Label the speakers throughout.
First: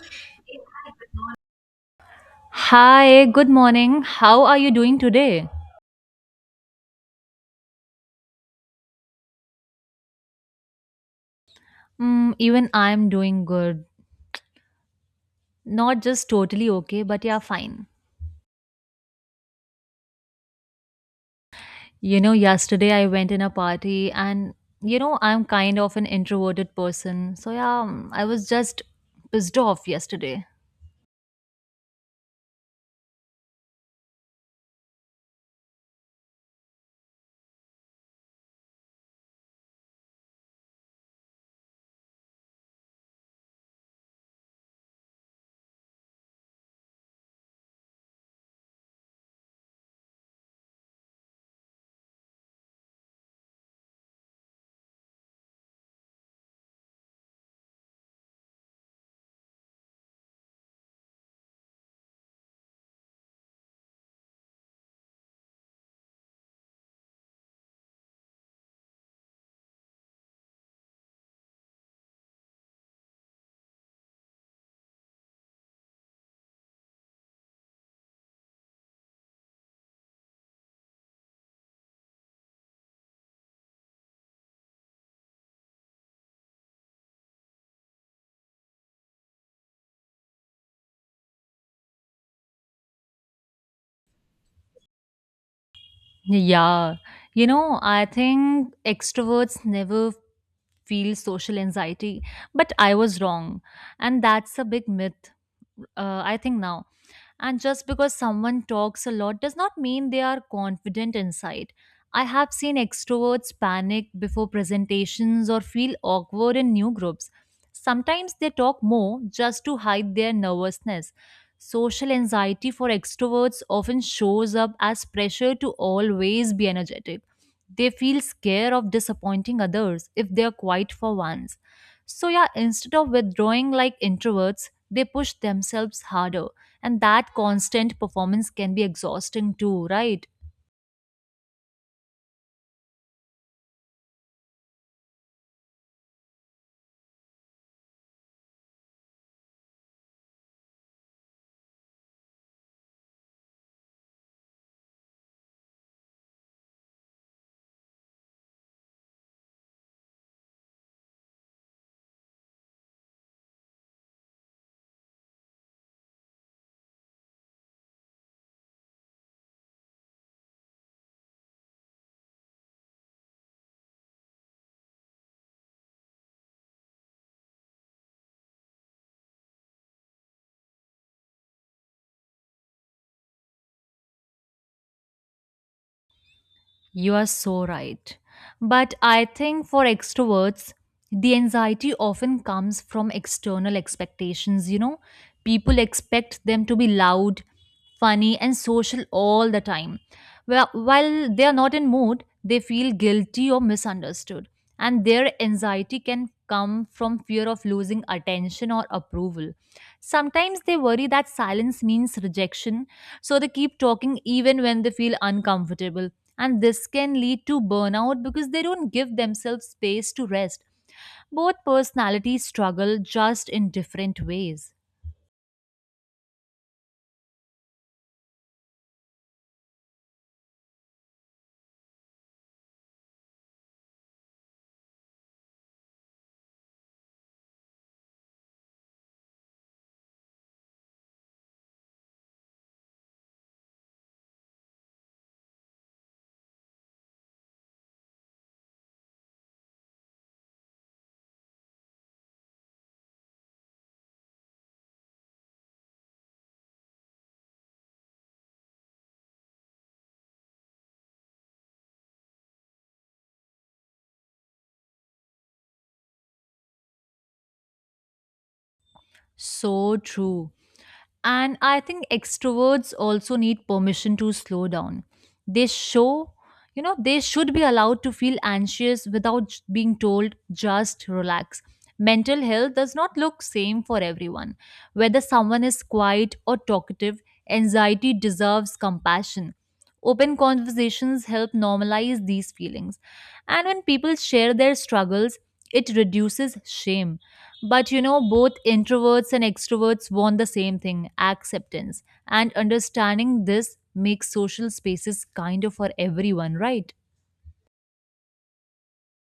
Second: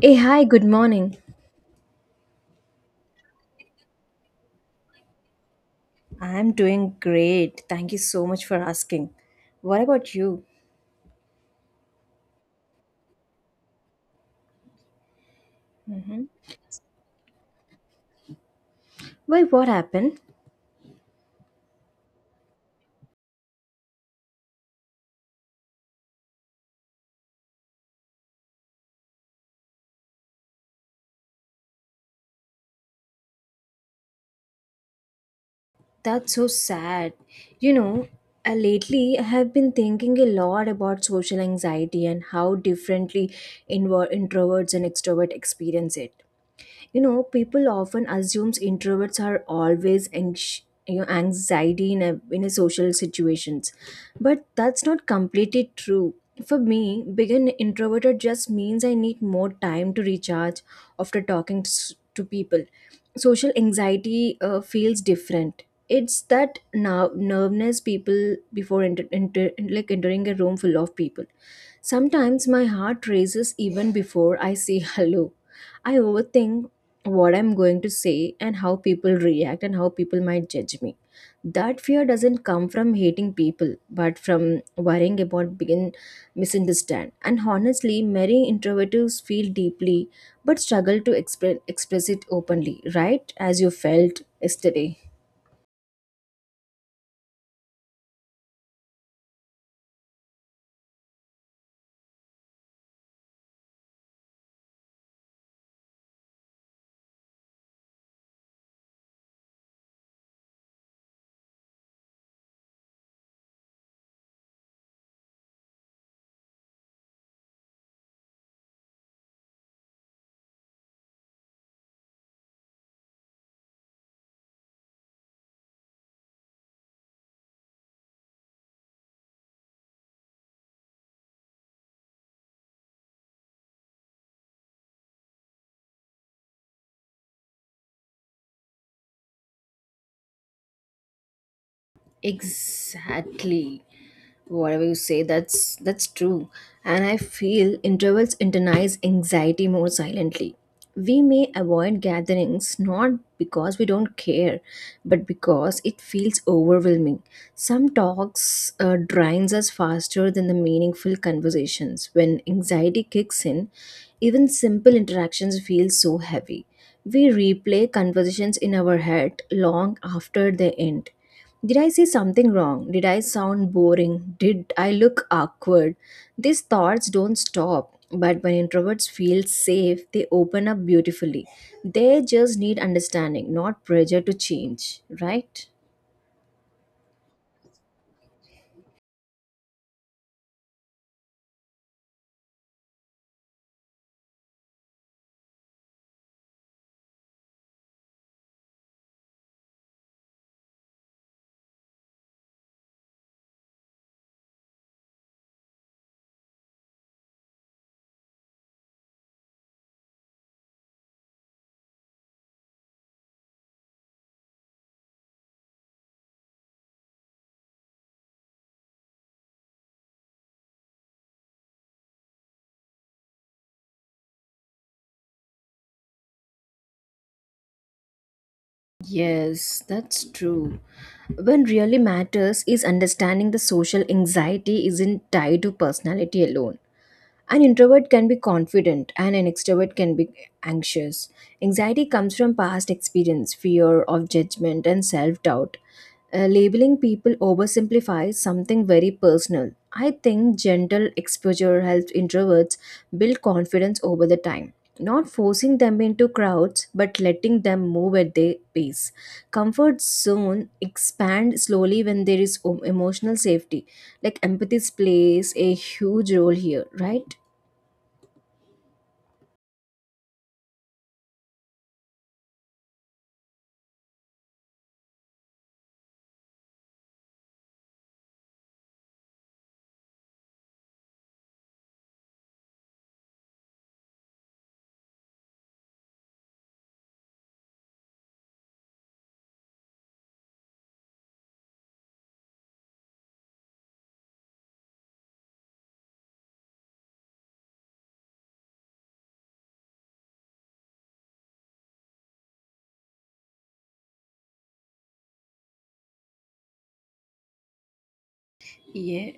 Speaker 1: Hey, hi, good morning.
Speaker 2: Hi, good morning. How are you doing today?
Speaker 1: I'm doing great. Thank you so much for asking. What about you?
Speaker 2: Mm, even I'm doing good. Not just totally okay, but yeah, fine.
Speaker 1: Why, what happened?
Speaker 2: You know, yesterday I went in a party and you know, I'm kind of an introverted person. So yeah, I was just pissed off yesterday.
Speaker 1: That's so sad. You know, Lately I have been thinking a lot about social anxiety and how differently introverts and extroverts experience it. You know people often assumes introverts are always anxiety in a social situations, but that's not completely true. For me, being an introverted just means I need more time to recharge after talking to people. Social anxiety feels different. It's that now nervousness people before enter, enter like entering a room full of people. Sometimes my heart races even before I say hello. I overthink what I'm going to say and how people react and how people might judge me. That fear doesn't come from hating people but from worrying about being misunderstood, and honestly many introverts feel deeply but struggle to express it openly, right, as you felt yesterday.
Speaker 2: Yeah. You know, I think extroverts never feel social anxiety, but I was wrong. And that's a big myth, I think now. And just because someone talks a lot does not mean they are confident inside. I have seen extroverts panic before presentations or feel awkward in new groups. Sometimes they talk more just to hide their nervousness. Social anxiety for extroverts often shows up as pressure to always be energetic. They feel scared of disappointing others if they are quiet for once. So, yeah, instead of withdrawing like introverts, they push themselves harder and that constant performance can be exhausting too, right?
Speaker 1: Exactly. Whatever you say, that's true. And I feel introverts internalize anxiety more silently. We may avoid gatherings not because we don't care but because it feels overwhelming. Some talks drains us faster than the meaningful conversations. When anxiety kicks in, even simple interactions feel so heavy. We replay conversations in our head long after they end. Did I say something wrong? Did I sound boring? Did I look awkward? These thoughts don't stop, but when introverts feel safe, they open up beautifully. They just need understanding, not pressure to change, right?
Speaker 2: You are so right. But I think for extroverts, the anxiety often comes from external expectations. You know, people expect them to be loud, funny, and social all the time. Well, while they are not in mood, they feel guilty or misunderstood. And their anxiety can come from fear of losing attention or approval. Sometimes they worry that silence means rejection, so they keep talking even when they feel uncomfortable and this can lead to burnout because they don't give themselves space to rest. Both personalities struggle just in different ways.
Speaker 1: Yes, that's true. When really matters is understanding the social anxiety isn't tied to personality alone. An introvert can be confident and an extrovert can be anxious. Anxiety comes from past experience, fear of judgment, and self doubt. Labeling people oversimplifies something very personal. I think gentle exposure helps introverts build confidence over the time. Not forcing them into crowds, but letting them move at their pace. Comfort zone expand slowly when there is emotional safety. Like empathy plays a huge role here, right?
Speaker 2: So true. And I think extroverts also need permission to slow down. They show, you know, they should be allowed to feel anxious without being told just relax. Mental health does not look same for everyone. Whether someone is quiet or talkative, anxiety deserves compassion. Open conversations help normalize these feelings. And when people share their struggles, it reduces shame. But you know, both introverts and extroverts want the same thing acceptance. And understanding this makes social spaces kinder for everyone, right?
Speaker 1: Yeah,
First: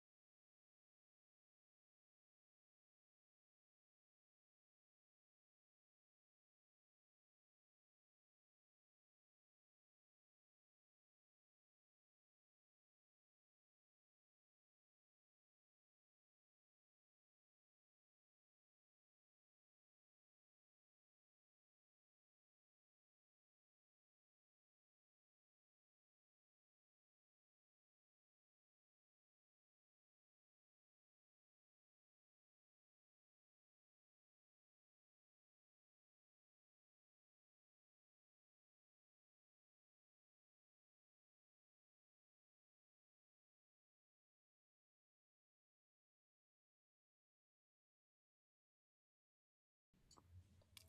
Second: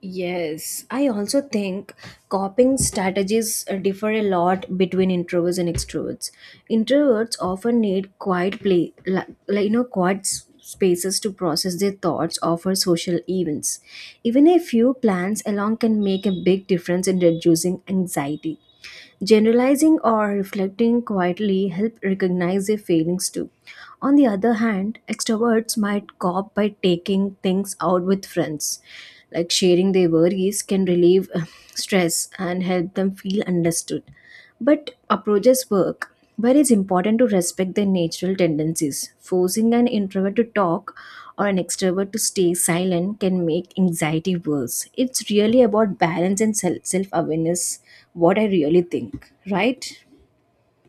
Speaker 1: yes. I also think coping strategies differ a lot between introverts and extroverts. Introverts often need quiet play, quiet spaces to process their thoughts over social events. Even a few plans along can make a big difference in reducing anxiety. Generalizing or reflecting quietly help recognize their feelings too. On the other hand, extroverts might cope by taking things out with friends. Like sharing their worries can relieve stress and help them feel understood. But approaches work, where it's important to respect their natural tendencies. Forcing an introvert to talk or an extrovert to stay silent can make anxiety worse. It's really about balance and self awareness, what I really think, right?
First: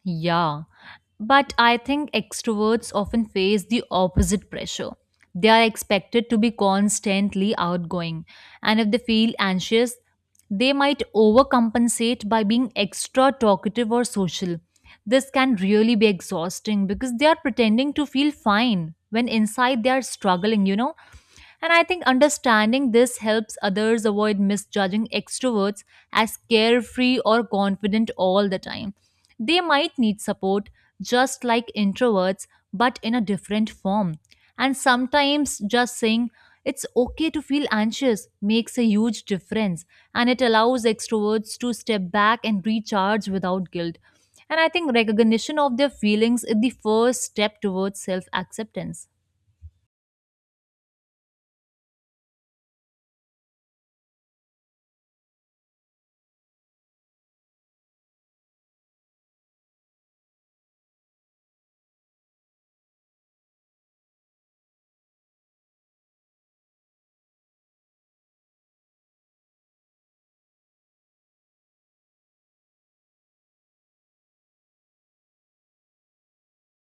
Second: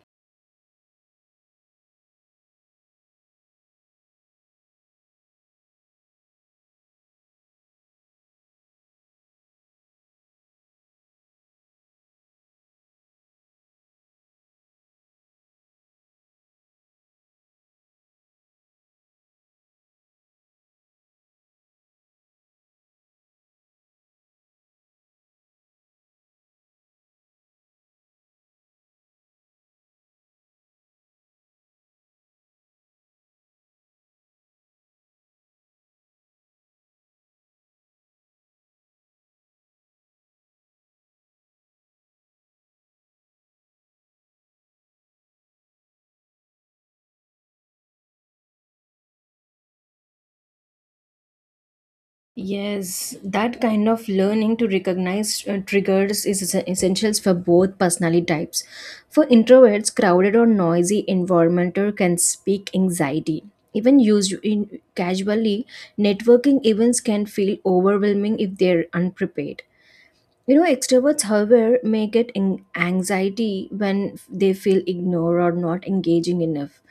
Speaker 2: Yeah, but I think extroverts often face the opposite pressure. They are expected to be constantly outgoing, and if they feel anxious, they might overcompensate by being extra talkative or social. This can really be exhausting because they are pretending to feel fine when inside they are struggling, you know. And I think understanding this helps others avoid misjudging extroverts as carefree or confident all the time. They might need support just like introverts, but in a different form. And sometimes just saying, it's okay to feel anxious makes a huge difference and it allows extroverts to step back and recharge without guilt. And I think recognition of their feelings is the first step towards self acceptance.
Speaker 1: Yes, that kind of learning to recognize triggers is essential for both personality types. For introverts, crowded or noisy environment can speak anxiety. Even used in casually, networking events can feel overwhelming if they're unprepared. You know, extroverts, however, may get anxiety when they feel ignored or not engaging enough.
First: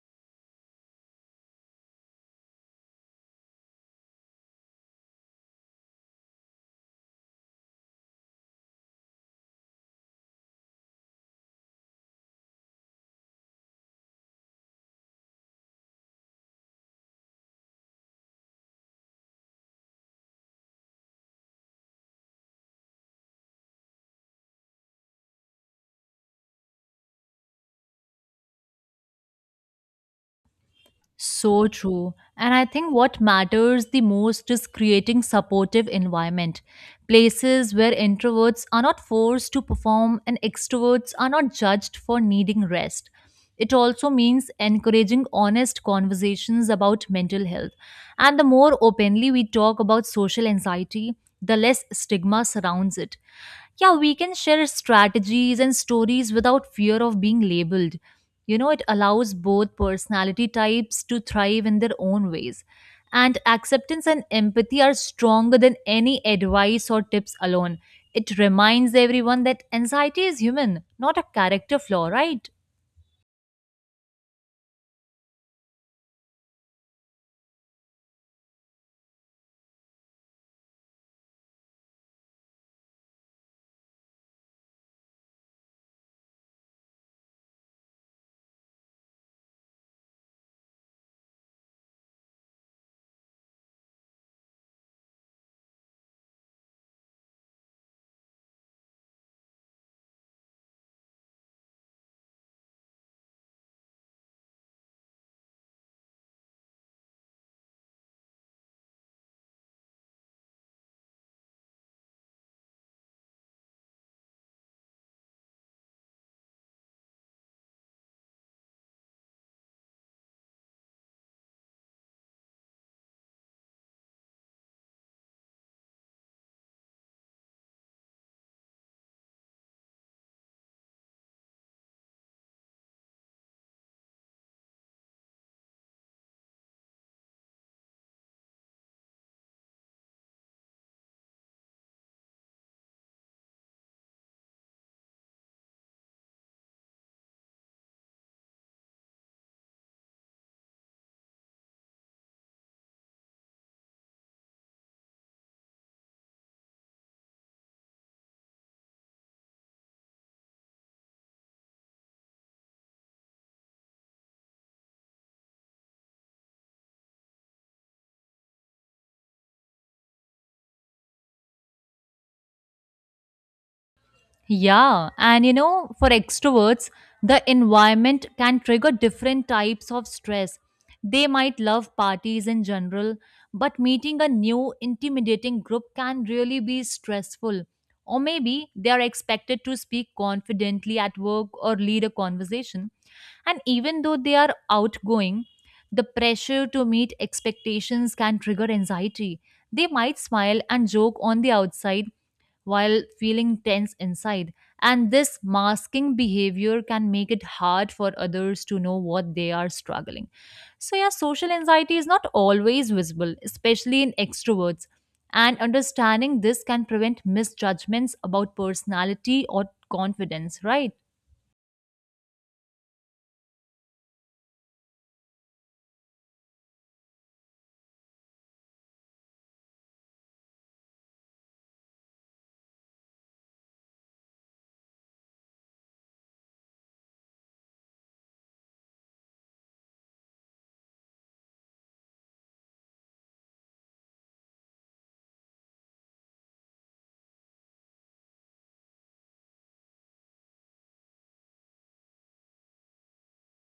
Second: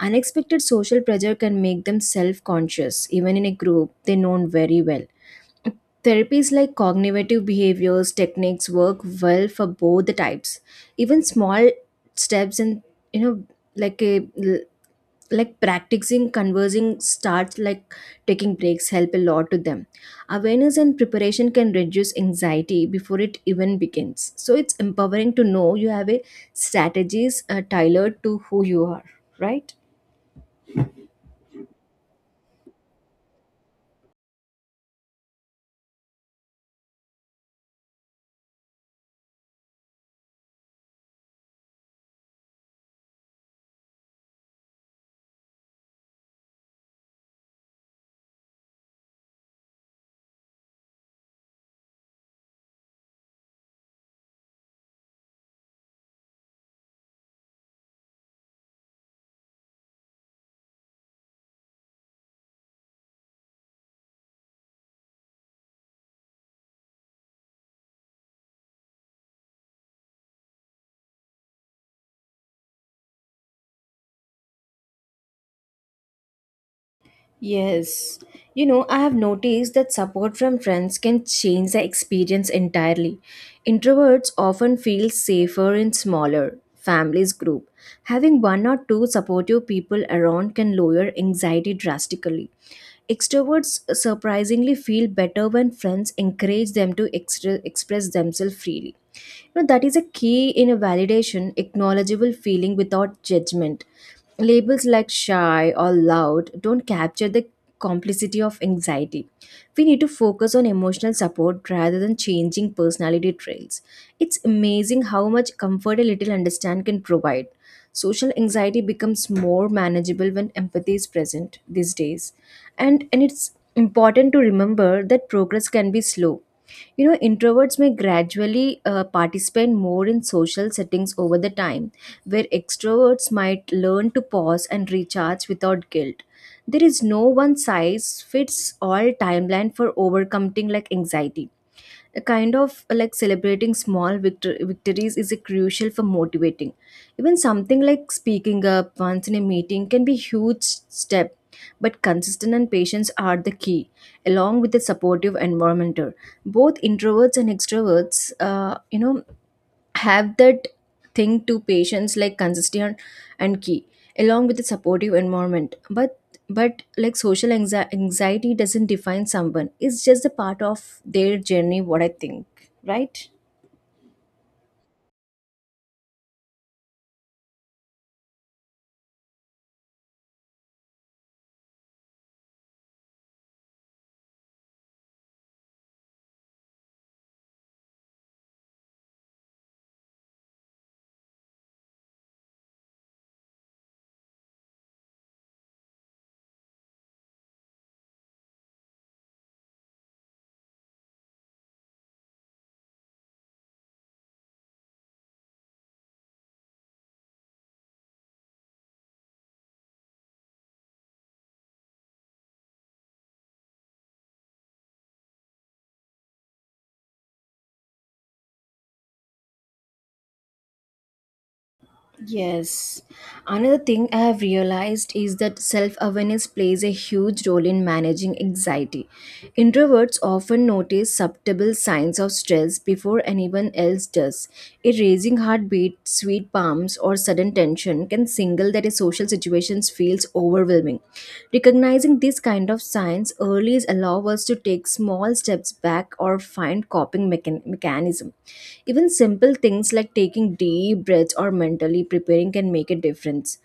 Speaker 1: Unexpected social pressure can make them self conscious, even in a group they know very well. Therapies like cognitive behaviors techniques work well for both the types. Even small steps in, you know, like a like practicing conversing starts like taking breaks help a lot to them. Awareness and preparation can reduce anxiety before it even begins, so it's empowering to know you have a strategies tailored to who you are, right?
Speaker 2: So true. And I think what matters the most is creating supportive environment. Places where introverts are not forced to perform and extroverts are not judged for needing rest. It also means encouraging honest conversations about mental health. And the more openly we talk about social anxiety, the less stigma surrounds it. Yeah, we can share strategies and stories without fear of being labeled. You know, it allows both personality types to thrive in their own ways. And acceptance and empathy are stronger than any advice or tips alone. It reminds everyone that anxiety is human, not a character flaw, right?
Speaker 1: Yes. You know, I have noticed that support from friends can change the experience entirely. Introverts often feel safer in smaller families group. Having one or two supportive people around can lower anxiety drastically. Extroverts surprisingly feel better when friends encourage them to express themselves freely. You know, that is a key in a validation, acknowledgeable feeling without judgment. Labels like shy or loud don't capture the complicity of anxiety. We need to focus on emotional support rather than changing personality traits. It's amazing how much comfort a little understand can provide. Social anxiety becomes more manageable when empathy is present these days. And it's important to remember that progress can be slow. You know, introverts may gradually participate more in social settings over the time, where extroverts might learn to pause and recharge without guilt. There is no one size fits all timeline for overcoming like anxiety. A kind of like celebrating small victories is a crucial for motivating. Even something like speaking up once in a meeting can be huge step, but consistent and patience are the key, along with a supportive environment. Both introverts and extroverts, have that thing to patients like consistent and key along with a supportive environment, but like social anxiety doesn't define someone. It's just a part of their journey, what I think, right?
Speaker 2: Yeah, and you know, for extroverts, the environment can trigger different types of stress. They might love parties in general, but meeting a new intimidating group can really be stressful. Or maybe they are expected to speak confidently at work or lead a conversation. And even though they are outgoing, the pressure to meet expectations can trigger anxiety. They might smile and joke on the outside while feeling tense inside. And this masking behavior can make it hard for others to know what they are struggling. So, yeah, social anxiety is not always visible, especially in extroverts. And understanding this can prevent misjudgments about personality or confidence, right?
Speaker 1: Yes. Another thing I have realized is that self awareness plays a huge role in managing anxiety. Introverts often notice subtle signs of stress before anyone else does. A raising heartbeat, sweet palms, or sudden tension can signal that a social situation feels overwhelming. Recognizing these kind of signs early allows us to take small steps back or find coping mechanism. Even simple things like taking deep breaths or mentally preparing can make a difference.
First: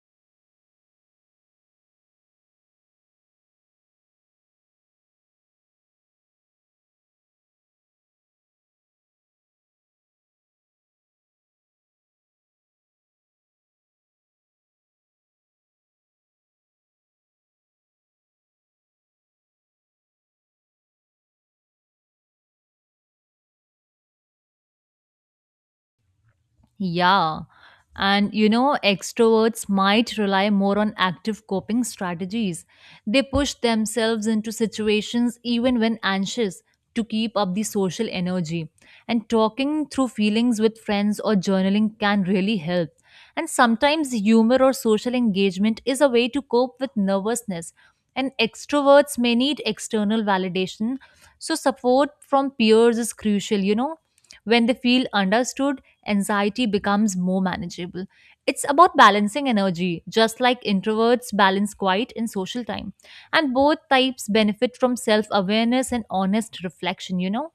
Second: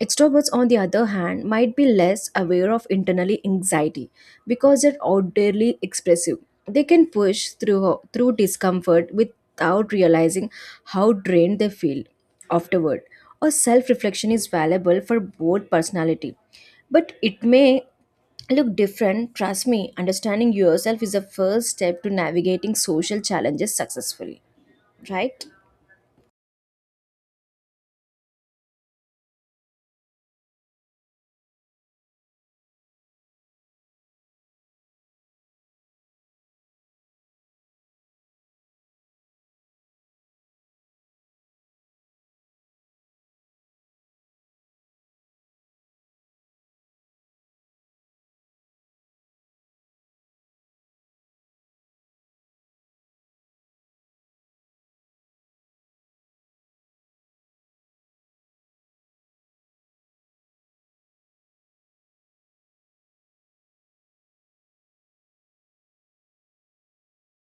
Speaker 1: Extroverts, on the other hand, might be less aware of internally anxiety because they're outwardly expressive. They can push through discomfort without realizing how drained they feel afterward. Or self-reflection is valuable for both personality, but it may look different. Trust me, understanding yourself is the first step to navigating social challenges successfully, right?
Speaker 2: Yeah. And you know, extroverts might rely more on active coping strategies. They push themselves into situations even when anxious to keep up the social energy. And talking through feelings with friends or journaling can really help. And sometimes humor or social engagement is a way to cope with nervousness. And extroverts may need external validation. So, support from peers is crucial, you know. When they feel understood, anxiety becomes more manageable. It's about balancing energy, just like introverts balance quiet and social time. And both types benefit from self awareness and honest reflection, you know?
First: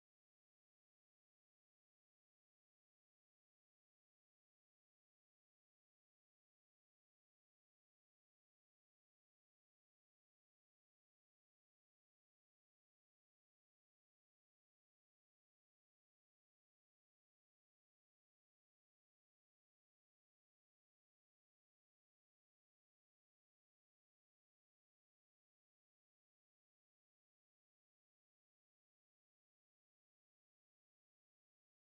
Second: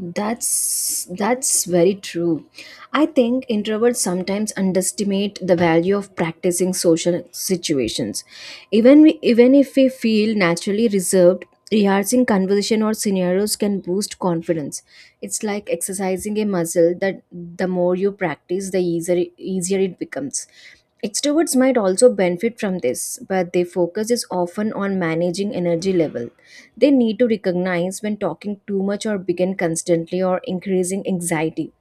Speaker 1: That's very true. I think introverts sometimes underestimate the value of practicing social situations. Even we, even if we feel naturally reserved, rehearsing conversation or scenarios can boost confidence. It's like exercising a muscle that the more you practice, the easier it becomes. Extroverts might also benefit from this, but their focus is often on managing energy level. They need to recognize when talking too much or begin constantly or increasing anxiety.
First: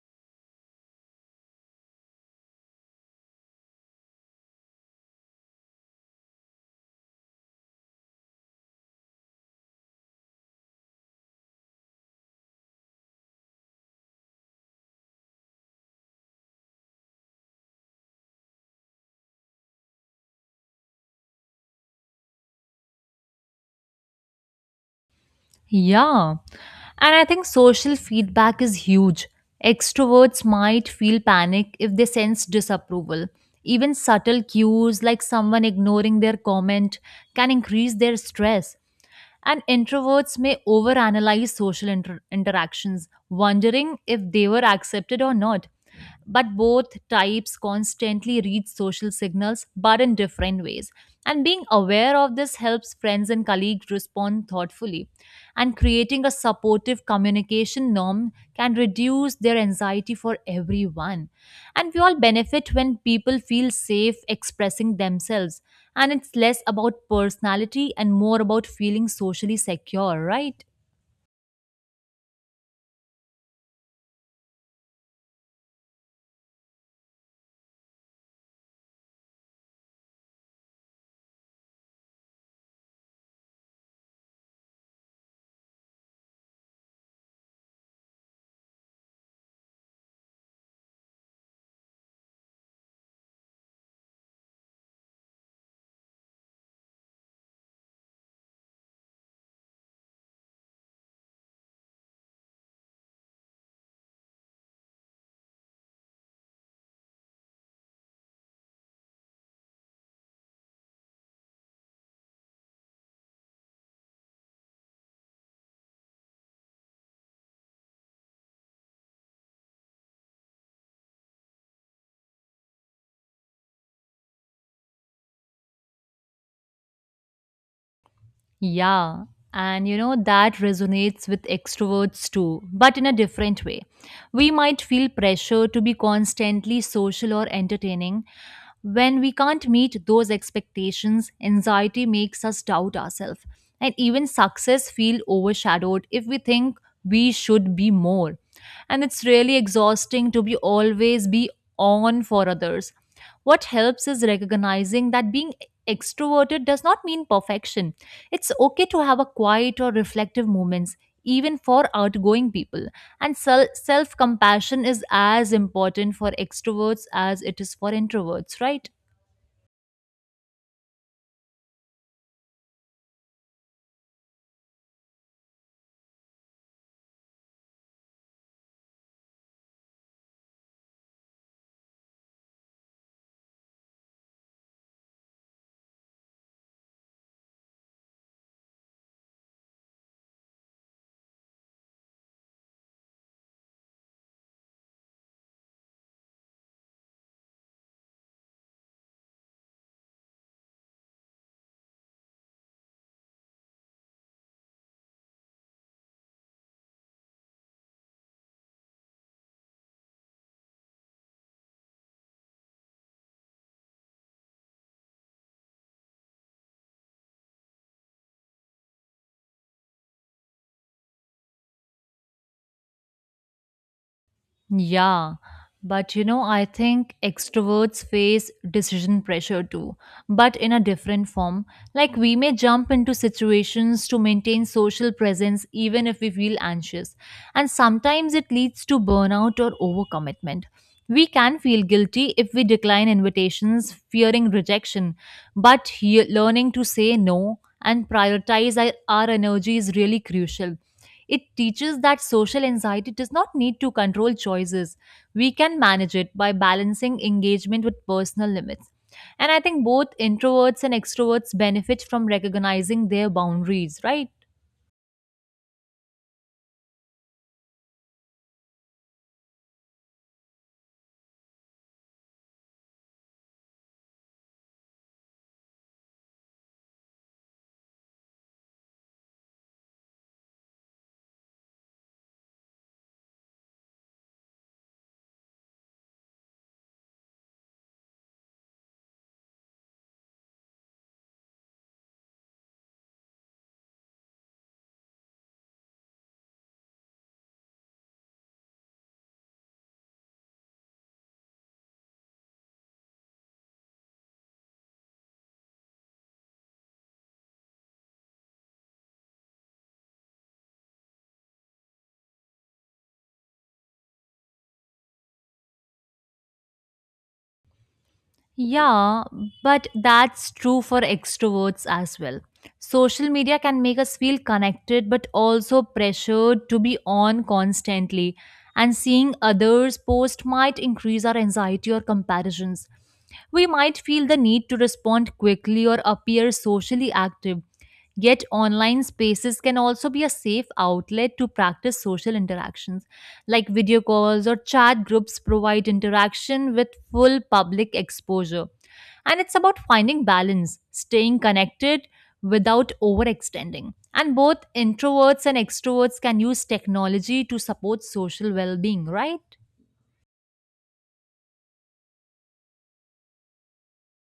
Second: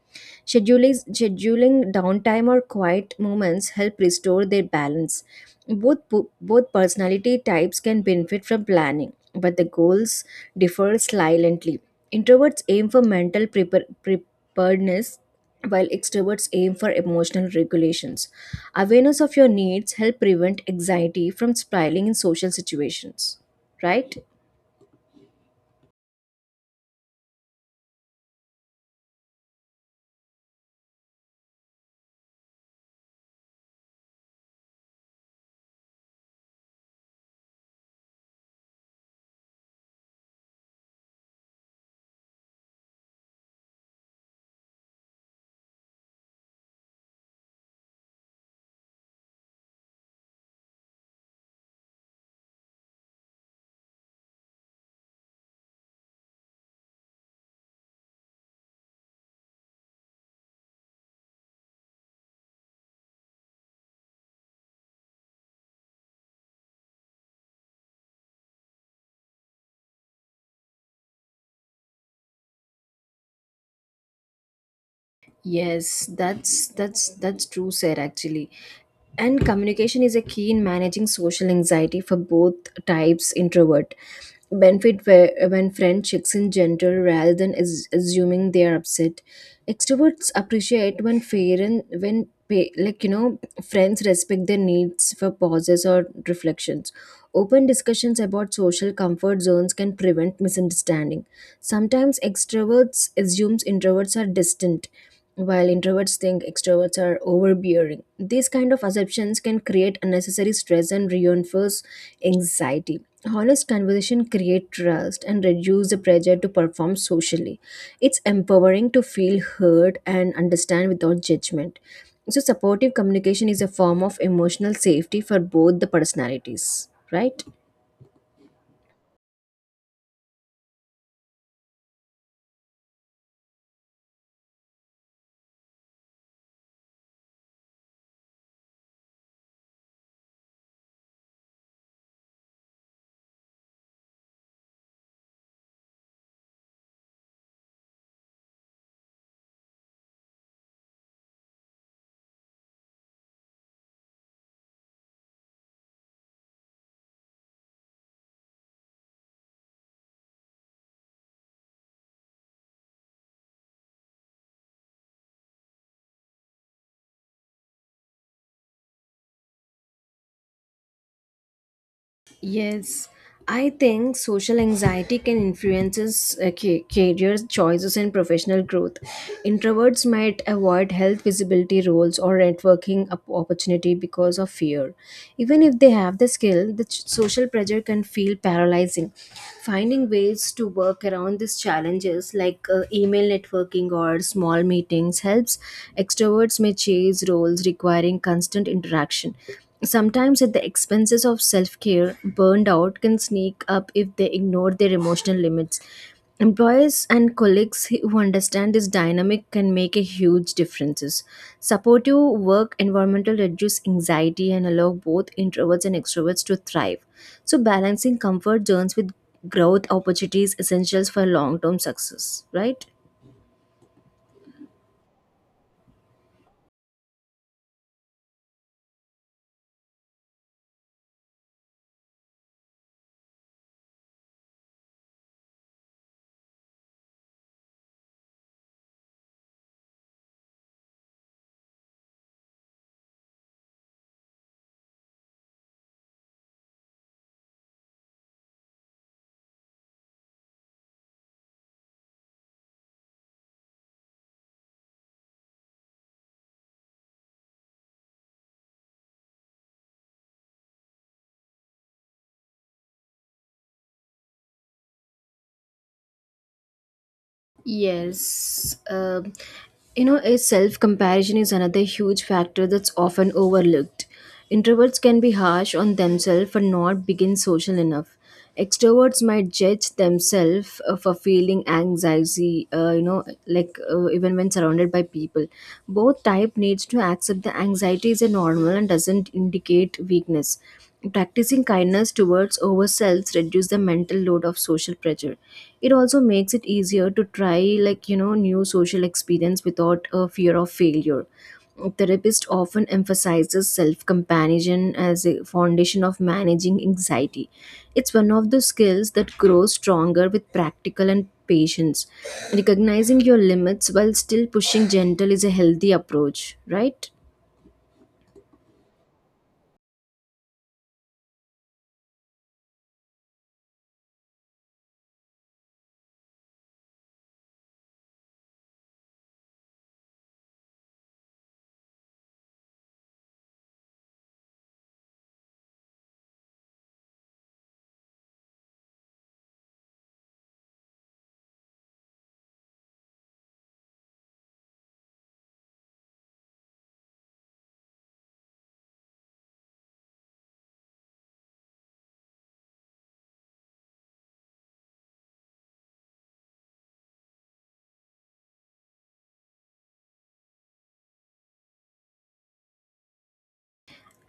Speaker 1: Scheduling downtime or quiet moments help restore their balance. Both, both personality types can benefit from planning, but the goals differ slightly. Introverts aim for mental preparedness, while extroverts aim for emotional regulations. Awareness of your needs help prevent anxiety from spiraling in social situations, right?
Speaker 2: Yeah. And I think social feedback is huge. Extroverts might feel panic if they sense disapproval. Even subtle cues like someone ignoring their comment can increase their stress. And introverts may overanalyze social interactions, wondering if they were accepted or not. But both types constantly read social signals, but in different ways. And being aware of this helps friends and colleagues respond thoughtfully. And creating a supportive communication norm can reduce their anxiety for everyone. And we all benefit when people feel safe expressing themselves. And it's less about personality and more about feeling socially secure, right?
Speaker 1: Yes, that's true, sir, actually. And communication is a key in managing social anxiety for both types introvert. Benefit where, when friend checks in gentle rather than is, assuming they are upset. Extroverts appreciate when fair and when friends respect their needs for pauses or reflections. Open discussions about social comfort zones can prevent misunderstanding. Sometimes extroverts assumes introverts are distant while introverts think extroverts are overbearing. These kind of assumptions can create unnecessary stress and reinforce anxiety. Honest conversation create trust and reduce the pressure to perform socially. It's empowering to feel heard and understand without judgment. So supportive communication is a form of emotional safety for both the personalities, right?
Speaker 2: Yeah, and you know, that resonates with extroverts too, but in a different way. We might feel pressure to be constantly social or entertaining, when we can't meet those expectations, anxiety makes us doubt ourselves. And even success feel overshadowed if we think we should be more. And it's really exhausting to be always be on for others. What helps is recognizing that being extroverted does not mean perfection. It's okay to have a quiet or reflective moments even for outgoing people and self compassion is as important for extroverts as it is for introverts, right?
Speaker 1: Yes, I think social anxiety can influence us, career choices and professional growth. Introverts might avoid health visibility roles or networking opportunity because of fear. Even if they have the skill, the social pressure can feel paralyzing. Finding ways to work around these challenges, like email networking or small meetings, helps. Extroverts may chase roles requiring constant interaction. Sometimes, at the expenses of self care, burned out can sneak up if they ignore their emotional limits. Employers and colleagues who understand this dynamic can make a huge differences. Supportive work environmental reduce anxiety and allow both introverts and extroverts to thrive. So balancing comfort zones with growth opportunities essentials for long-term success, right?
Speaker 2: Yeah, but you know, I think extroverts face decision pressure too, but in a different form. Like, we may jump into situations to maintain social presence even if we feel anxious, and sometimes it leads to burnout or overcommitment. We can feel guilty if we decline invitations, fearing rejection, but learning to say no and prioritize our energy is really crucial. It teaches that social anxiety does not need to control choices. We can manage it by balancing engagement with personal limits. And I think both introverts and extroverts benefit from recognizing their boundaries, right?
Speaker 1: Yes. You know, a self comparison is another huge factor that's often overlooked. Introverts can be harsh on themselves for not being social enough. Extroverts might judge themselves for feeling anxiety, even when surrounded by people. Both type needs to accept the anxiety is a normal and doesn't indicate weakness. Practicing kindness towards ourselves reduces the mental load of social pressure. It also makes it easier to try new social experience without a fear of failure. Therapist often emphasizes self-comparison as a foundation of managing anxiety. It's one of the skills that grows stronger with practical and patience. Recognizing your limits while still pushing gentle is a healthy approach, right?
Speaker 2: Yeah, but that's true for extroverts as well. Social media can make us feel connected but also pressured to be on constantly. And seeing others post might increase our anxiety or comparisons. We might feel the need to respond quickly or appear socially active. Yet, online spaces can also be a safe outlet to practice social interactions, like video calls or chat groups provide interaction with full public exposure. And it's about finding balance, staying connected without overextending. And both introverts and extroverts can use technology to support social well being, right?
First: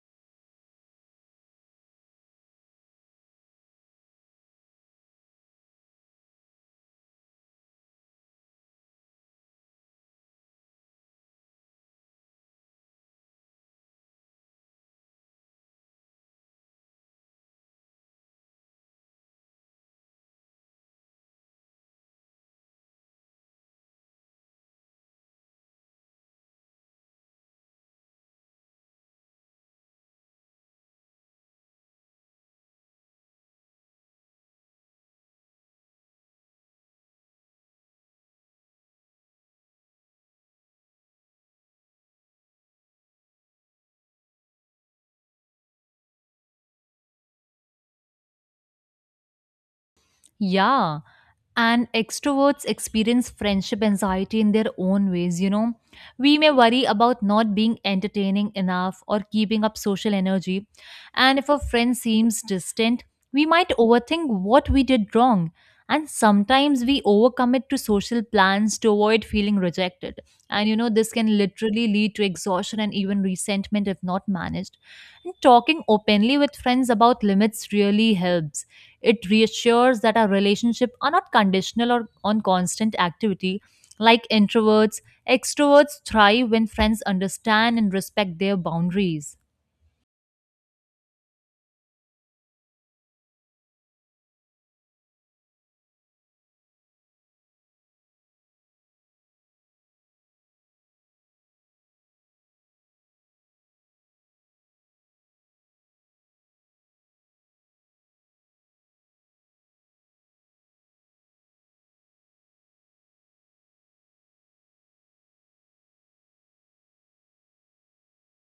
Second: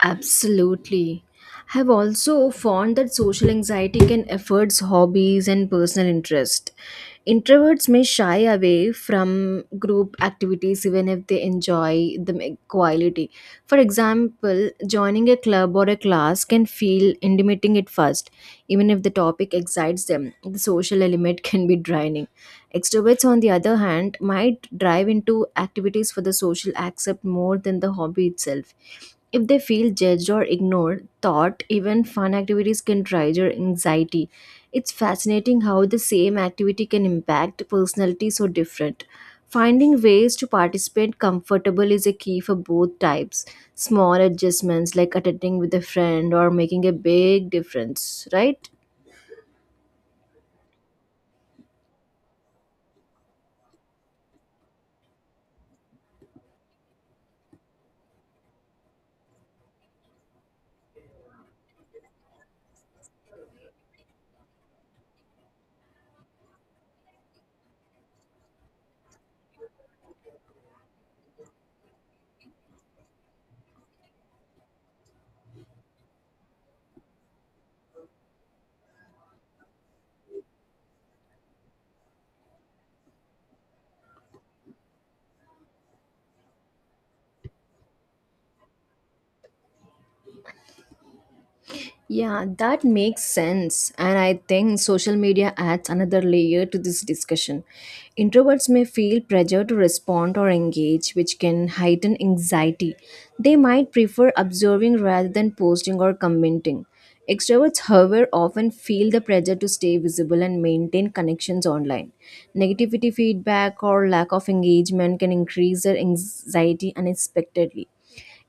Speaker 1: Absolutely. I've also found that social anxiety can affect hobbies and personal interest. Introverts may shy away from group activities even if they enjoy them equality. For example, joining a club or a class can feel intimidating at first, even if the topic excites them. The social element can be draining. Extroverts, on the other hand, might drive into activities for the social accept more than the hobby itself if they feel judged or ignored, thought even fun activities can trigger anxiety. It's fascinating how the same activity can impact personality so different. Finding ways to participate comfortable is a key for both types. Small adjustments like attending with a friend or making a big difference, right?
Speaker 2: Yeah. And extroverts experience friendship anxiety in their own ways, you know, we may worry about not being entertaining enough or keeping up social energy and if a friend seems distant, we might overthink what we did wrong. And sometimes we overcommit to social plans to avoid feeling rejected. And you know, this can literally lead to exhaustion and even resentment if not managed. And talking openly with friends about limits really helps. It reassures that our relationship are not conditional or on constant activity. Like introverts, extroverts thrive when friends understand and respect their boundaries.
Speaker 1: Yeah, that makes sense. And I think social media adds another layer to this discussion. Introverts may feel pressure to respond or engage, which can heighten anxiety. They might prefer observing rather than posting or commenting. Extroverts, however, often feel the pressure to stay visible and maintain connections online. Negativity feedback or lack of engagement can increase their anxiety unexpectedly.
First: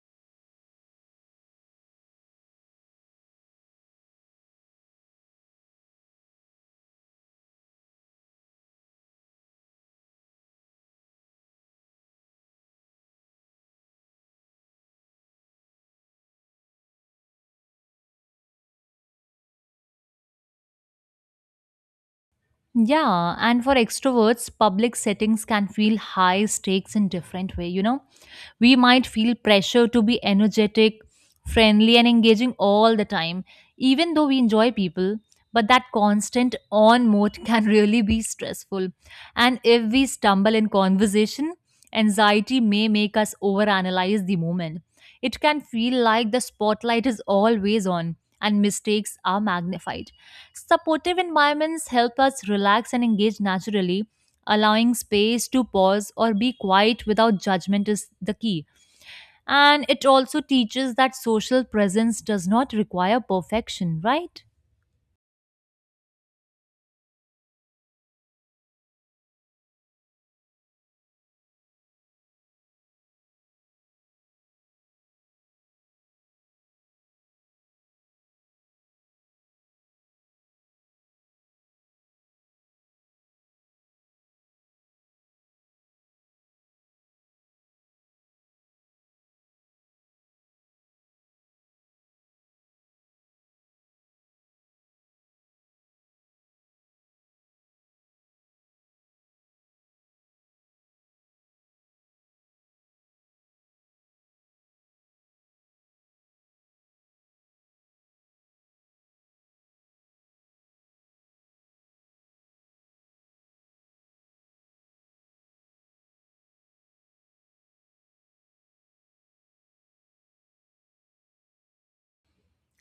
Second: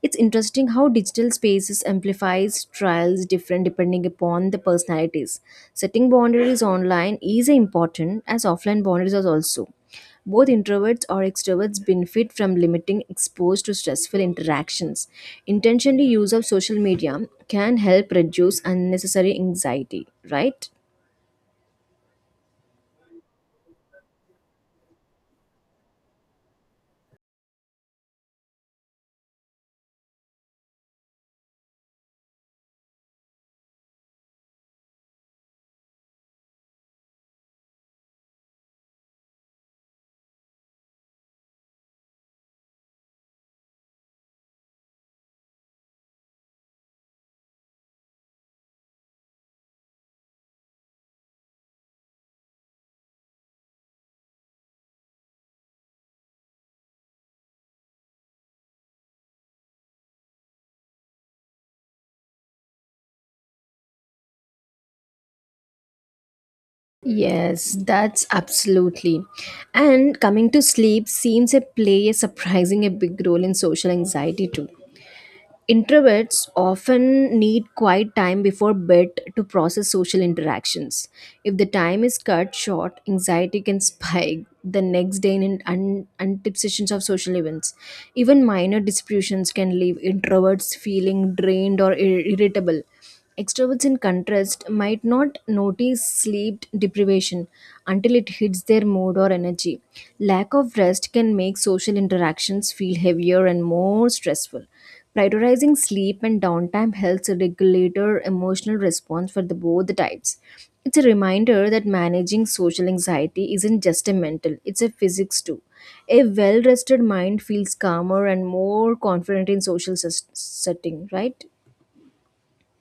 Speaker 1: It's interesting how digital spaces amplifies trials different depending upon the personalities. Setting boundaries online is important as offline boundaries are also. Both introverts or extroverts benefit from limiting exposed to stressful interactions. Intentionally use of social media can help reduce unnecessary anxiety, right?
Speaker 2: Yeah, and for extroverts, public settings can feel high stakes in different way, you know, we might feel pressure to be energetic, friendly, and engaging all the time, even though we enjoy people. But that constant on mode can really be stressful. And if we stumble in conversation, anxiety may make us overanalyze the moment. It can feel like the spotlight is always on and mistakes are magnified. Supportive environments help us relax and engage naturally. Allowing space to pause or be quiet without judgment is the key. And it also teaches that social presence does not require perfection, right?
Speaker 1: Yes, that's absolutely. And coming to sleep seems to play a surprising a big role in social anxiety too. Introverts often need quiet time before bed to process social interactions. If the time is cut short, anxiety can spike the next day in anticipations of social events. Even minor disputes can leave introverts feeling drained or irritable. Extroverts, in contrast, might not notice sleep deprivation until it hits their mood or energy. Lack of rest can make social interactions feel heavier and more stressful. Prioritizing sleep and downtime helps regulate our emotional response for the both the types. It's a reminder that managing social anxiety isn't just a mental, it's a physics too. A well rested mind feels calmer and more confident in social setting, right?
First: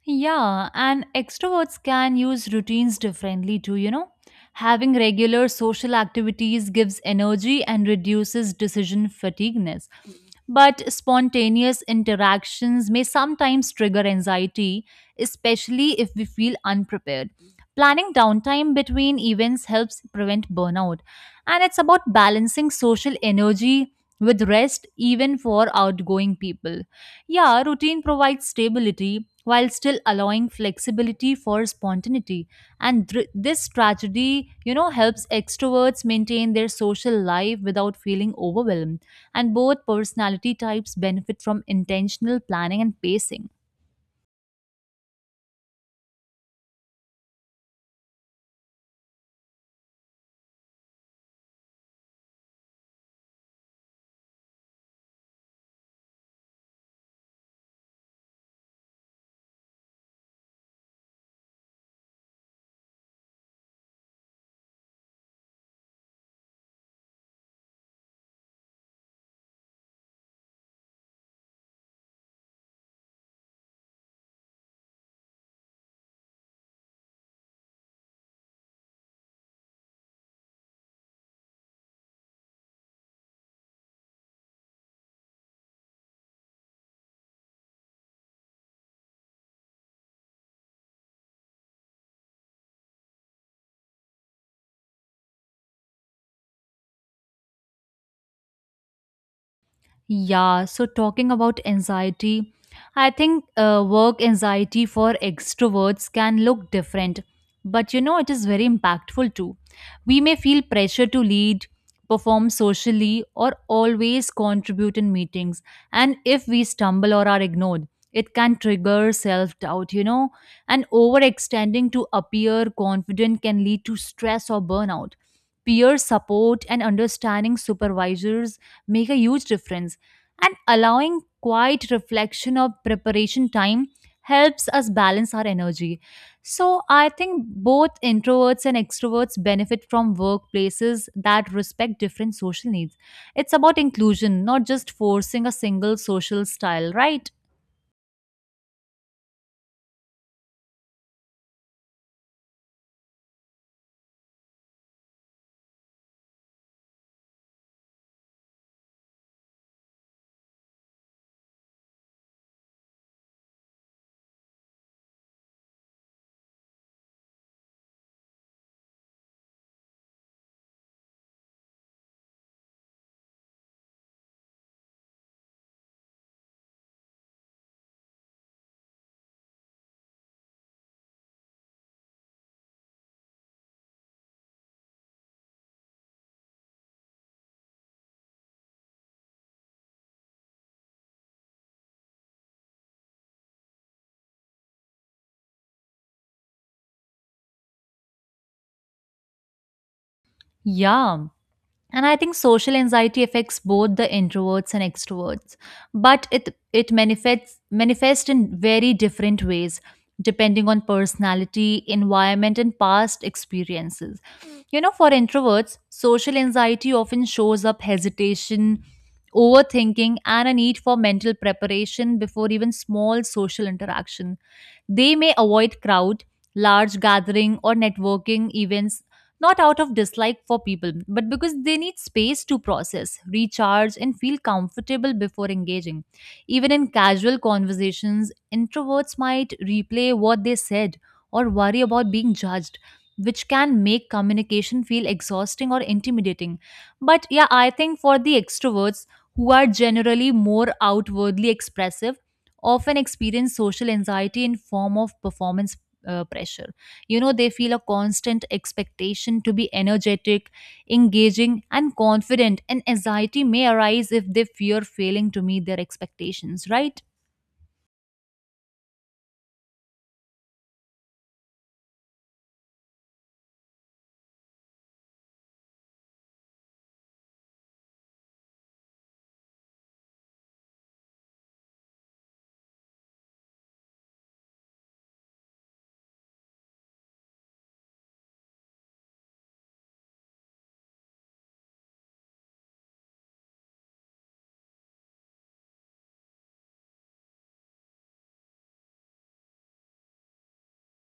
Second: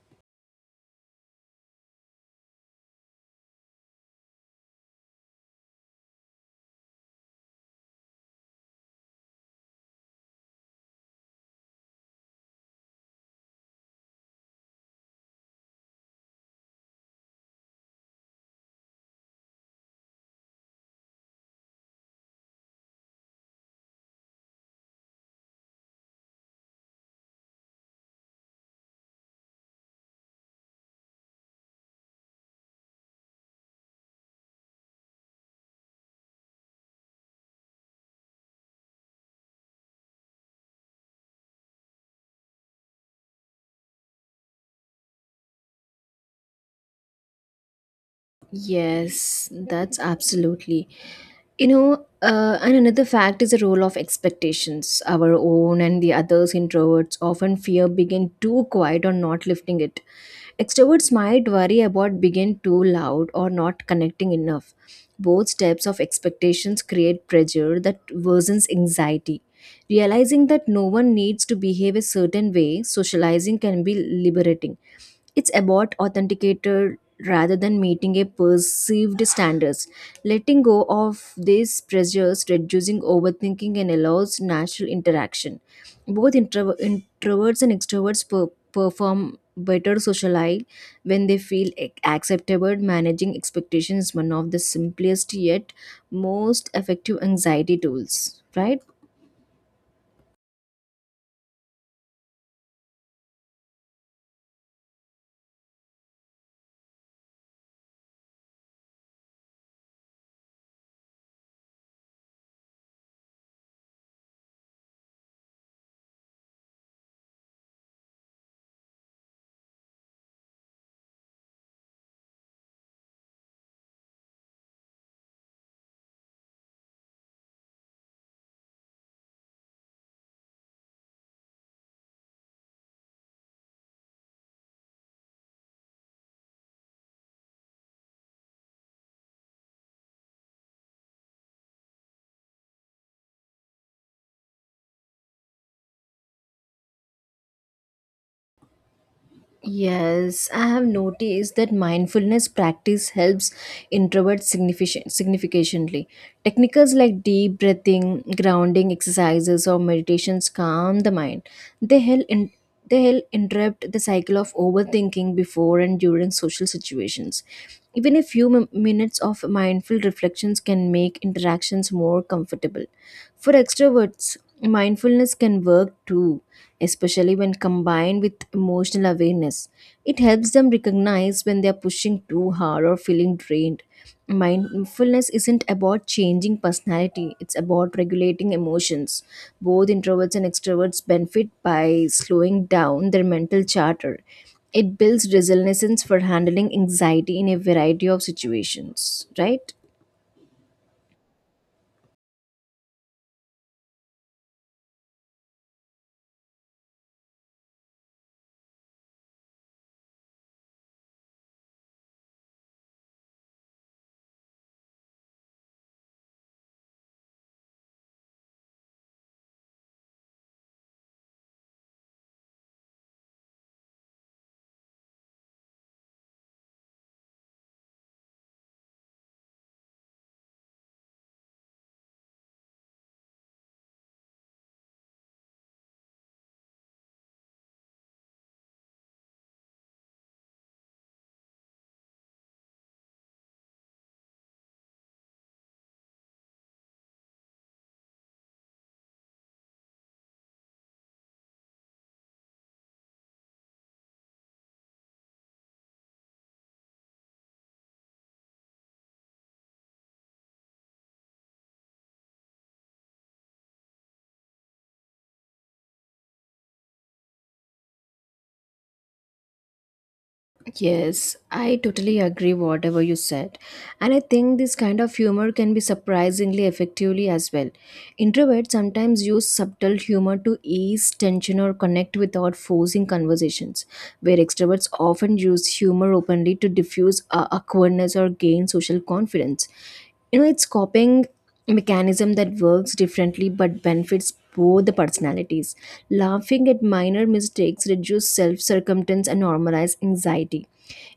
Speaker 2: Yeah, and extroverts can use routines differently too, you know. Having regular social activities gives energy and reduces decision fatigueness. But spontaneous interactions may sometimes trigger anxiety, especially if we feel unprepared. Planning downtime between events helps prevent burnout. And it's about balancing social energy with rest, even for outgoing people. Yeah, routine provides stability, while still allowing flexibility for spontaneity and this strategy, you know, helps extroverts maintain their social life without feeling overwhelmed and both personality types benefit from intentional planning and pacing.
Speaker 1: Yes, that's absolutely. And another fact is the role of expectations. Our own and the others' introverts often fear being too quiet or not lifting it. Extroverts might worry about being too loud or not connecting enough. Both types of expectations create pressure that worsens anxiety. Realizing that no one needs to behave a certain way, socializing can be liberating. It's about authenticated rather than meeting a perceived standards. Letting go of these pressures, reducing overthinking, and allows natural interaction. Both introverts and extroverts perform better socially when they feel acceptable. Managing expectations is one of the simplest yet most effective anxiety tools, right?
Speaker 2: Yeah, so talking about anxiety, I think work anxiety for extroverts can look different, but you know, it is very impactful too. We may feel pressure to lead, perform socially, or always contribute in meetings. And if we stumble or are ignored, it can trigger self doubt, you know, and overextending to appear confident can lead to stress or burnout. Peer support and understanding supervisors make a huge difference and allowing quiet reflection or preparation time helps us balance our energy. So, I think both introverts and extroverts benefit from workplaces that respect different social needs. It's about inclusion, not just forcing a single social style, right?
Speaker 1: Yes, I have noticed that mindfulness practice helps introverts significantly. Techniques like deep breathing, grounding exercises, or meditations calm the mind. They help in, they help interrupt the cycle of overthinking before and during social situations. Even a few minutes of mindful reflections can make interactions more comfortable. For extroverts, mindfulness can work too, especially when combined with emotional awareness. It helps them recognize when they are pushing too hard or feeling drained. Mindfulness isn't about changing personality, it's about regulating emotions. Both introverts and extroverts benefit by slowing down their mental charter. It builds resilience for handling anxiety in a variety of situations, right?
Speaker 2: Yeah. And I think social anxiety affects both the introverts and extroverts, but it manifests in very different ways depending on personality, environment and past experiences. You know, for introverts, social anxiety often shows up hesitation, overthinking and a need for mental preparation before even small social interaction. They may avoid crowd, large gathering or networking events not out of dislike for people, but because they need space to process, recharge, and feel comfortable before engaging. Even in casual conversations, introverts might replay what they said or worry about being judged, which can make communication feel exhausting or intimidating. But yeah, I think for the extroverts who are generally more outwardly expressive, often experience social anxiety in form of performance pressure, you know, they feel a constant expectation to be energetic, engaging, and confident, and anxiety may arise if they fear failing to meet their expectations, right?
Speaker 1: Yes, I totally agree whatever you said. And I think this kind of humor can be surprisingly effectively as well. Introverts sometimes use subtle humor to ease tension or connect without forcing conversations, where extroverts often use humor openly to diffuse awkwardness or gain social confidence. You know, it's copying mechanism that works differently but benefits both the personalities. Laughing at minor mistakes reduces self circumstance and normalizes anxiety.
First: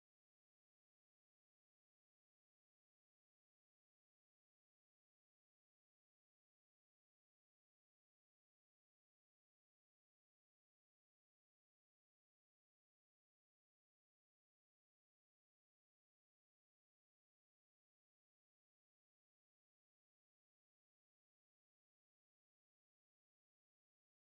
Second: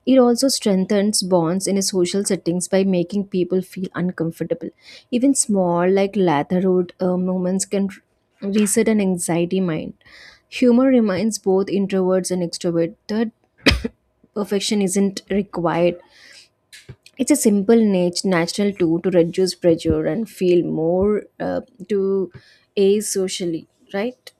Speaker 1: It also strengthens bonds in social settings by making people feel uncomfortable. Even small, like latherhood moments, can reset an anxiety mind. Humor reminds both introverts and extroverts that perfection isn't required, it's a simple natural tool to reduce pressure and feel more to a socially right.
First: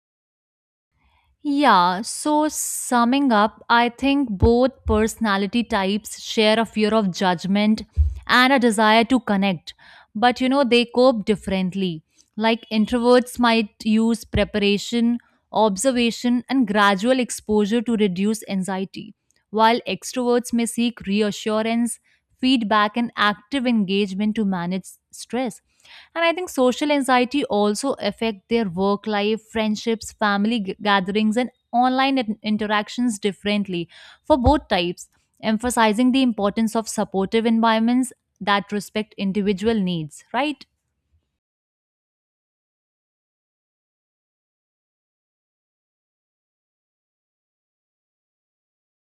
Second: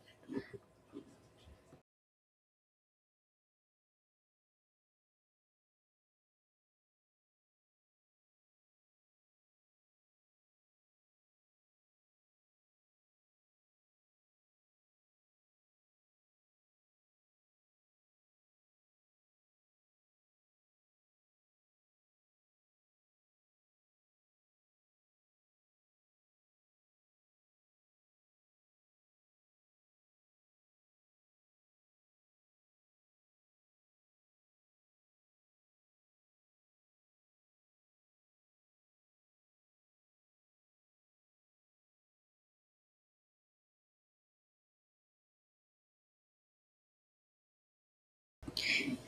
Speaker 2: Yeah, so summing up, I think both personality types share a fear of judgment and a desire to connect, but you know, they cope differently. Like introverts might use preparation, observation, and gradual exposure to reduce anxiety, while extroverts may seek reassurance, feedback, and active engagement to manage stress and I think social anxiety also affect their work life, friendships, family gatherings and online interactions differently for both types, emphasizing the importance of supportive environments that respect individual needs, right?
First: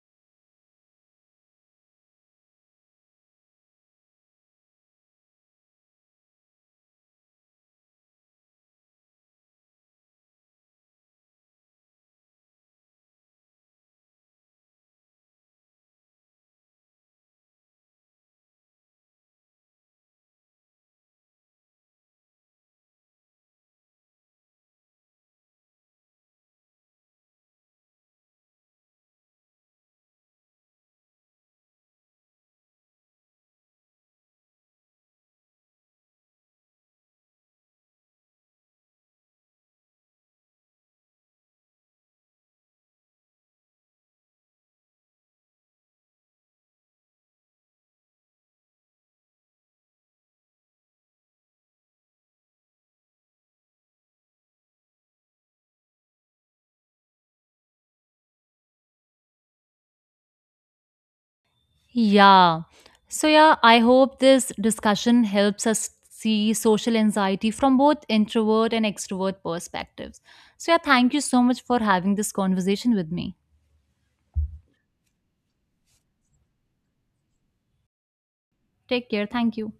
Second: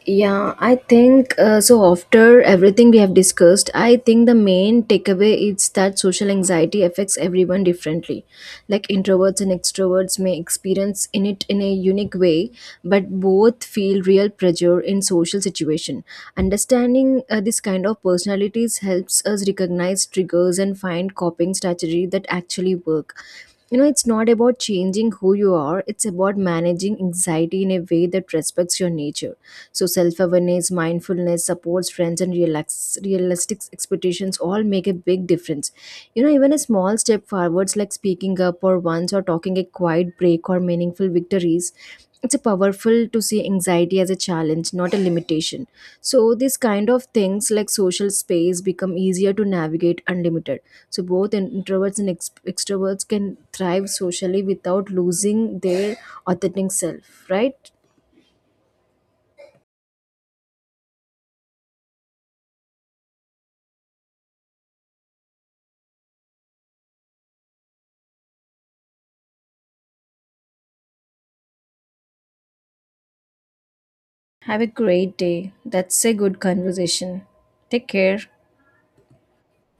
Speaker 1: Yeah, I think After everything we have discussed, I think the main takeaway is that social anxiety affects everyone differently. Like introverts and extroverts may experience in it in a unique way, but both feel real pressure in social situation. Understanding this kind of personalities helps us recognize triggers and find coping strategy that actually work. You know, it's not about changing who you are, it's about managing anxiety in a way that respects your nature. So self-awareness, mindfulness, supports friends and relax, realistic expectations all make a big difference. You know, even a small step forwards like speaking up or once or talking a quiet break or meaningful victories, it's a powerful to see anxiety as a challenge not a limitation. So these kind of things like social space become easier to navigate unlimited. So both introverts and extroverts can thrive socially without losing their authentic self, right?
Speaker 2: Yeah, so yeah, I hope this discussion helps us see social anxiety from both introvert and extrovert perspectives. So yeah, thank you so much for having this conversation with me.
Speaker 1: Have a great day. That's a good conversation. Take care.
Speaker 2: Take care, thank you.